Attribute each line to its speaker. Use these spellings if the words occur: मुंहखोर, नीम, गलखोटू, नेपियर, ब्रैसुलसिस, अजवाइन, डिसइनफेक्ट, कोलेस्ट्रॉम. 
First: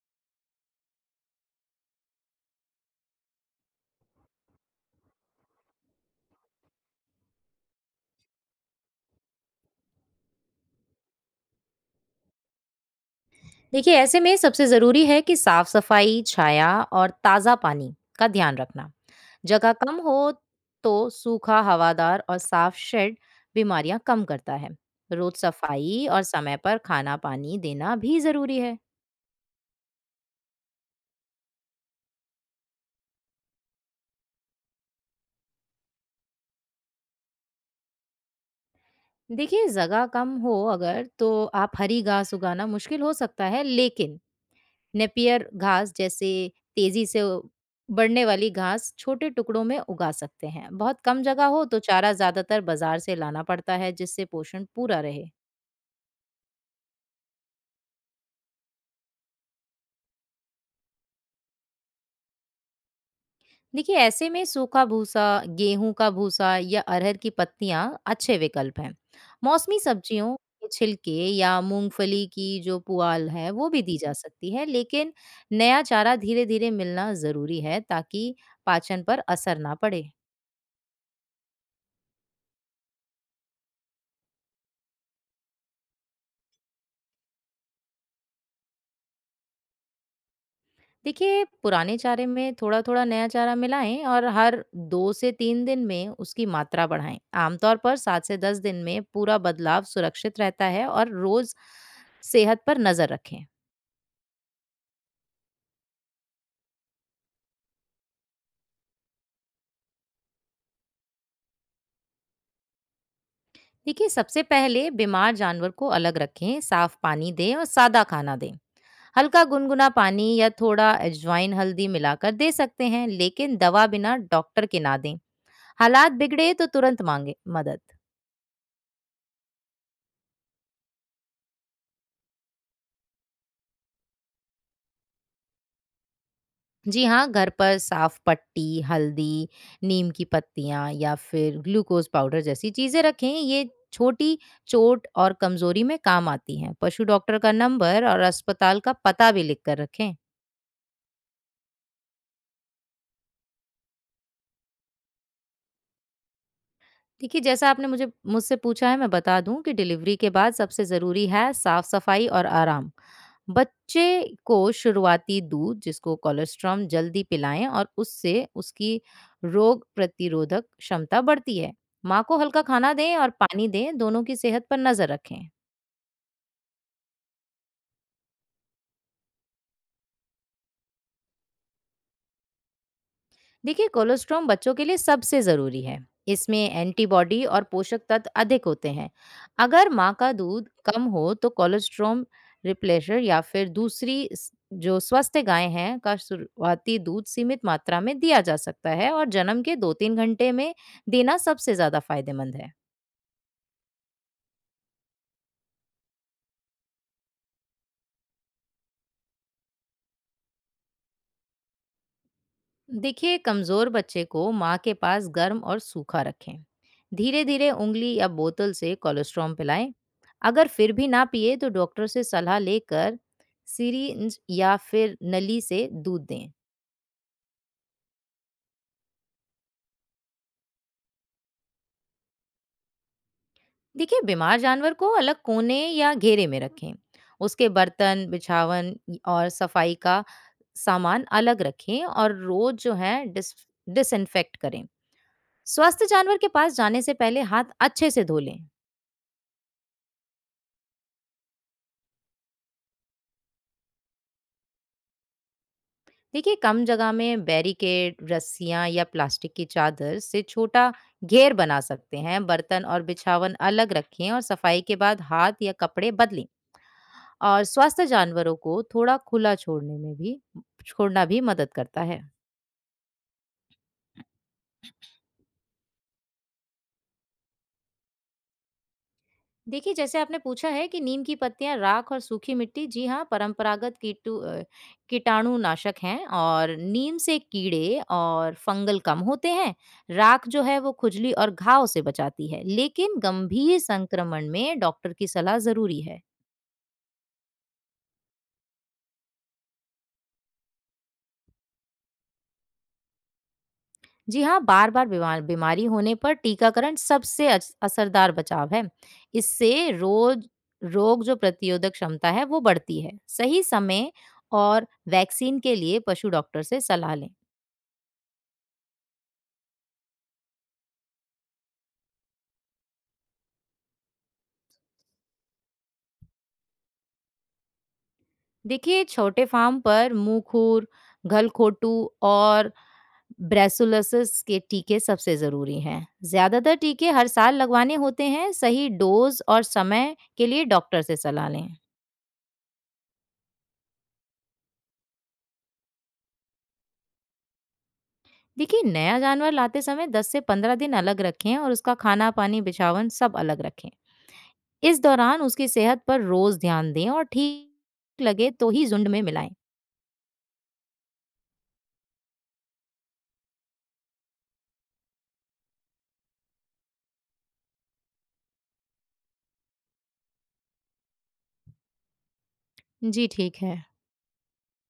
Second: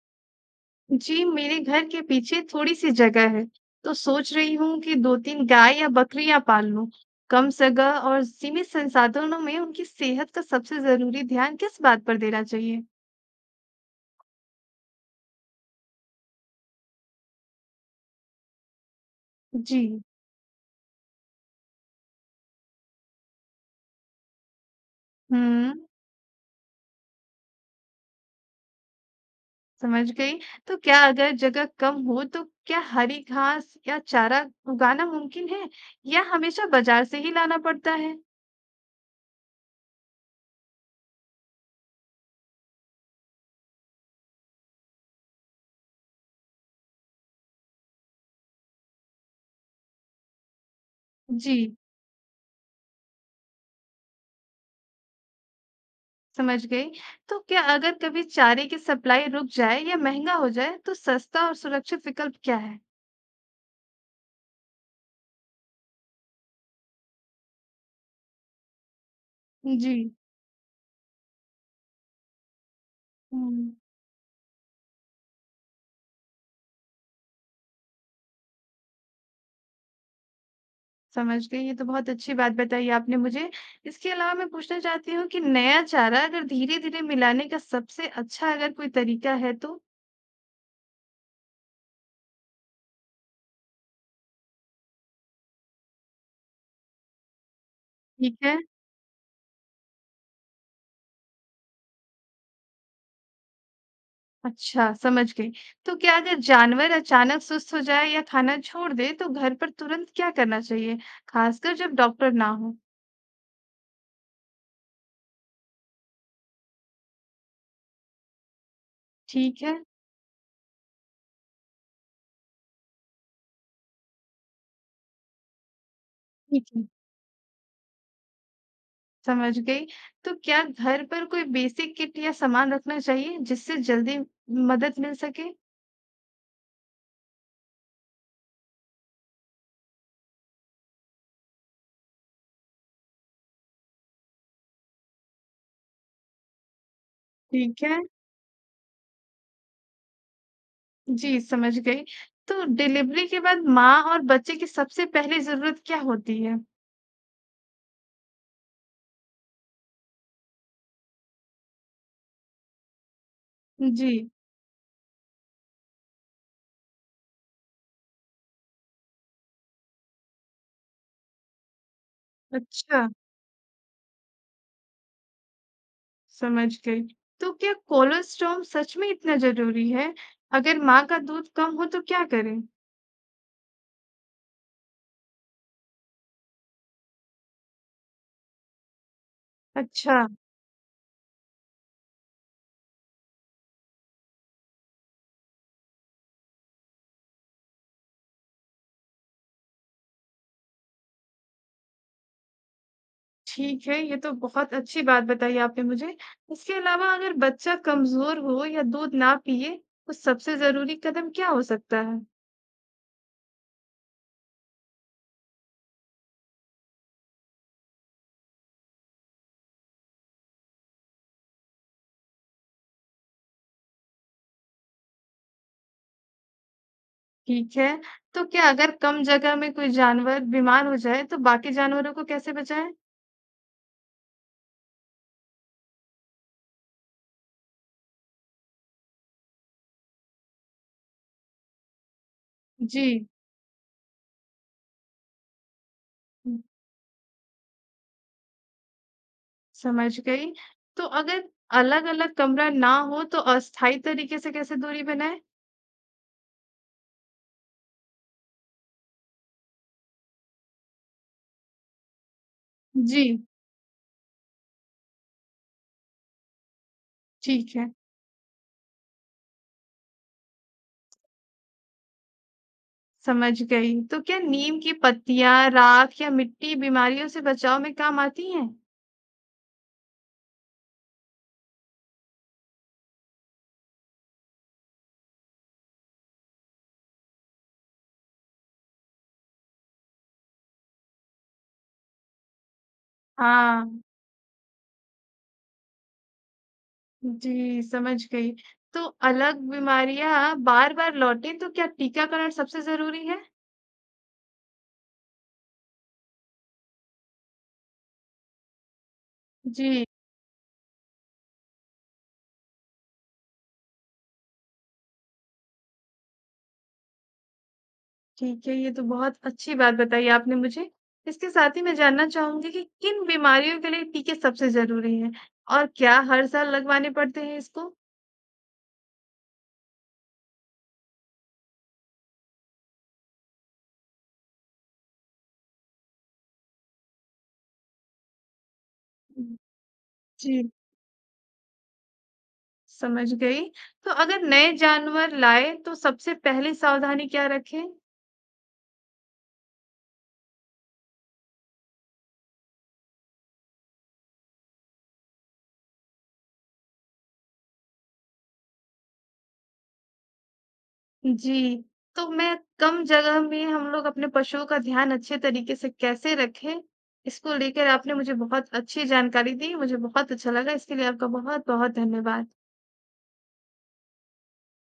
Speaker 1: जी, मेरे घर के पीछे थोड़ी-सी जगह है, तो सोच रही हूँ कि 2-3 गाय या बकरियाँ पाल लूँ। कम जगह और सीमित संसाधनों में उनकी सेहत का सबसे ज़रूरी ध्यान किस बात पर देना चाहिए?
Speaker 2: देखिए ऐसे में सबसे ज़रूरी है कि साफ सफाई, छाया और ताज़ा पानी का ध्यान रखना। जगह
Speaker 1: जी,
Speaker 2: कम हो तो सूखा, हवादार और साफ शेड बीमारियां कम करता है। रोज
Speaker 1: हुँ,
Speaker 2: सफाई और समय पर खाना पानी देना भी ज़रूरी है।
Speaker 1: समझ गई। तो क्या अगर जगह कम हो, तो क्या हरी घास या चारा उगाना मुमकिन है या हमेशा बाज़ार से ही लाना पड़ता है?
Speaker 2: देखिए जगह कम हो अगर तो आप हरी घास उगाना मुश्किल हो सकता है, लेकिन नेपियर घास जैसे तेजी से बढ़ने वाली घास छोटे टुकड़ों में उगा सकते हैं। बहुत कम जगह हो
Speaker 1: जी,
Speaker 2: तो चारा ज्यादातर बाजार से लाना पड़ता है जिससे पोषण पूरा रहे।
Speaker 1: समझ गई। तो क्या अगर कभी चारे की सप्लाई रुक जाए या महँगा हो जाए, तो सस्ता और सुरक्षित विकल्प क्या है?
Speaker 2: देखिए ऐसे में सूखा भूसा, गेहूं का भूसा या अरहर की पत्तियां अच्छे विकल्प हैं। मौसमी
Speaker 1: जी।
Speaker 2: सब्जियों के छिलके या मूंगफली की जो पुआल है वो
Speaker 1: हुँ,
Speaker 2: भी दी जा सकती है, लेकिन नया चारा धीरे धीरे मिलना जरूरी है ताकि पाचन पर असर ना पड़े।
Speaker 1: समझ गई, ये तो बहुत अच्छी बात बताई आपने मुझे। इसके अलावा मैं पूछना चाहती हूँ कि नया चारा अगर धीरे-धीरे मिलाने का सबसे अच्छा अगर कोई तरीका है तो?
Speaker 2: देखिए पुराने चारे में थोड़ा थोड़ा नया चारा मिलाएं और हर 2 से 3 दिन में उसकी मात्रा बढ़ाएं। आमतौर पर सात से
Speaker 1: ठीक
Speaker 2: दस
Speaker 1: है।
Speaker 2: दिन में पूरा बदलाव सुरक्षित रहता है और रोज सेहत पर नजर रखें।
Speaker 1: अच्छा, समझ गई। तो क्या अगर जानवर अचानक सुस्त हो जाए या खाना छोड़ दे तो घर पर तुरंत क्या करना चाहिए? खासकर जब डॉक्टर ना हो।
Speaker 2: देखिए सबसे पहले बीमार जानवर को अलग रखें, साफ पानी दें और सादा खाना दें। हल्का
Speaker 1: ठीक है,
Speaker 2: गुनगुना पानी या थोड़ा अजवाइन हल्दी मिलाकर दे सकते हैं, लेकिन दवा बिना डॉक्टर के ना दें। हालात बिगड़े
Speaker 1: ठीक
Speaker 2: तो
Speaker 1: है।
Speaker 2: तुरंत मांगे मदद।
Speaker 1: समझ गई। तो क्या घर पर कोई बेसिक किट या सामान रखना चाहिए जिससे जल्दी मदद मिल सके?
Speaker 2: जी हाँ, घर पर साफ पट्टी, हल्दी, नीम की पत्तियाँ या फिर ग्लूकोज़ पाउडर जैसी चीज़ें रखें। ये छोटी चोट और कमज़ोरी में काम आती हैं। पशु डॉक्टर का
Speaker 1: ठीक है।
Speaker 2: नंबर और अस्पताल का पता भी लिख कर रखें।
Speaker 1: जी, समझ गई। तो डिलीवरी के बाद माँ और बच्चे की सबसे पहली ज़रूरत क्या होती है?
Speaker 2: देखिए, जैसा आपने मुझे मुझसे पूछा है, मैं बता दूँ कि डिलीवरी के बाद सबसे ज़रूरी है साफ-सफाई और आराम।
Speaker 1: जी,
Speaker 2: बच्चे को शुरुआती दूध जिसको कोलेस्ट्रॉम जल्दी पिलाएं और उससे उसकी रोग प्रतिरोधक क्षमता बढ़ती है। माँ को हल्का खाना
Speaker 1: अच्छा,
Speaker 2: दें और पानी दें। दोनों की सेहत पर नजर रखें।
Speaker 1: समझ गई। तो क्या कोलोस्टोम सच में इतना ज़रूरी है? अगर माँ का दूध कम हो तो क्या करें?
Speaker 2: देखिए कोलेस्ट्रॉम बच्चों के लिए सबसे ज़रूरी है। इसमें एंटीबॉडी और पोषक तत्व अधिक होते हैं। अगर माँ
Speaker 1: अच्छा,
Speaker 2: का दूध कम हो तो कोलेस्ट्रॉम रिप्लेशर या फिर जो स्वस्थ गाय हैं का शुरुआती दूध सीमित मात्रा में दिया जा सकता है और जन्म के 2 3 घंटे में देना सबसे ज़्यादा फायदेमंद है।
Speaker 1: ठीक है, ये तो बहुत अच्छी बात बताई आपने मुझे। इसके अलावा अगर बच्चा कमज़ोर हो या दूध ना पिए, तो सबसे ज़रूरी कदम क्या हो सकता है?
Speaker 2: देखिए कमजोर बच्चे को माँ के पास गर्म और सूखा रखें। धीरे धीरे उंगली या बोतल से कोलेस्ट्रॉम पिलाएं। अगर फिर भी ना पिए तो डॉक्टर से सलाह लेकर सीरिंज या फिर नली से दूध दें।
Speaker 1: ठीक है, तो क्या अगर कम जगह में कोई जानवर बीमार हो जाए, तो बाकी जानवरों को कैसे बचाएं?
Speaker 2: देखिए बीमार जानवर को अलग कोने या घेरे में रखें। उसके बर्तन बिछावन और सफाई का सामान अलग रखें और रोज जो है
Speaker 1: जी,
Speaker 2: डिसइनफेक्ट करें। स्वस्थ जानवर के
Speaker 1: हुँ,
Speaker 2: पास जाने से पहले हाथ अच्छे से धो लें।
Speaker 1: समझ गई। तो अगर अलग-अलग कमरा ना हो तो अस्थायी तरीके से कैसे दूरी बनाएँ?
Speaker 2: देखिए कम जगह में बैरिकेड रस्सियां या प्लास्टिक की चादर से छोटा घेर बना सकते हैं। बर्तन और
Speaker 1: जी,
Speaker 2: बिछावन अलग रखें और सफाई के बाद हाथ या कपड़े बदलें, और
Speaker 1: ठीक है,
Speaker 2: स्वस्थ जानवरों को थोड़ा खुला छोड़ने में भी छोड़ना भी मदद करता है।
Speaker 1: समझ गई। तो क्या नीम की पत्तियाँ, राख या मिट्टी बीमारियों से बचाव में काम आती हैं?
Speaker 2: देखिए जैसे आपने पूछा है कि नीम की पत्तियां, राख और सूखी मिट्टी, जी हाँ, परंपरागत कीटाणुनाशक हैं और नीम से कीड़े और फंगल कम होते हैं। राख जो है वो खुजली और घाव से बचाती है, लेकिन गंभीर
Speaker 1: हाँ,
Speaker 2: संक्रमण में डॉक्टर की सलाह जरूरी है।
Speaker 1: जी, समझ गई। तो अलग बीमारियाँ बार-बार लौटें तो क्या टीकाकरण सबसे ज़रूरी है?
Speaker 2: जी हाँ, बार बार बीमारी होने पर टीकाकरण सबसे असरदार बचाव है। इससे
Speaker 1: जी।
Speaker 2: रोज रोग जो प्रतिरोधक क्षमता है वो बढ़ती है। सही समय और वैक्सीन के लिए पशु डॉक्टर से सलाह लें।
Speaker 1: ठीक है, ये तो बहुत अच्छी बात बताई आपने मुझे। इसके साथ ही मैं जानना चाहूँगी कि किन बीमारियों के लिए टीके सबसे ज़रूरी हैं और क्या हर साल लगवाने पड़ते हैं इसको?
Speaker 2: देखिए छोटे फार्म पर मुंहखोर, गलखोटू और ब्रैसुलसिस के टीके सबसे ज़रूरी हैं। ज़्यादातर टीके हर साल लगवाने होते हैं। सही डोज और समय के लिए
Speaker 1: जी,
Speaker 2: डॉक्टर से सलाह लें।
Speaker 1: समझ गई। तो अगर नए जानवर लाए तो सबसे पहली सावधानी क्या रखें?
Speaker 2: देखिए नया जानवर लाते समय 10 से 15 दिन अलग रखें और उसका खाना पानी बिछावन सब अलग रखें। इस दौरान उसकी सेहत पर रोज़ ध्यान दें और ठीक लगे तो ही झुंड में मिलाएं।
Speaker 1: जी, तो मैं कम जगह में हम लोग अपने पशुओं का ध्यान अच्छे तरीके से कैसे रखें? इसको लेकर आपने मुझे बहुत अच्छी जानकारी दी, मुझे बहुत अच्छा लगा। इसके लिए आपका बहुत-बहुत धन्यवाद।
Speaker 2: जी ठीक है।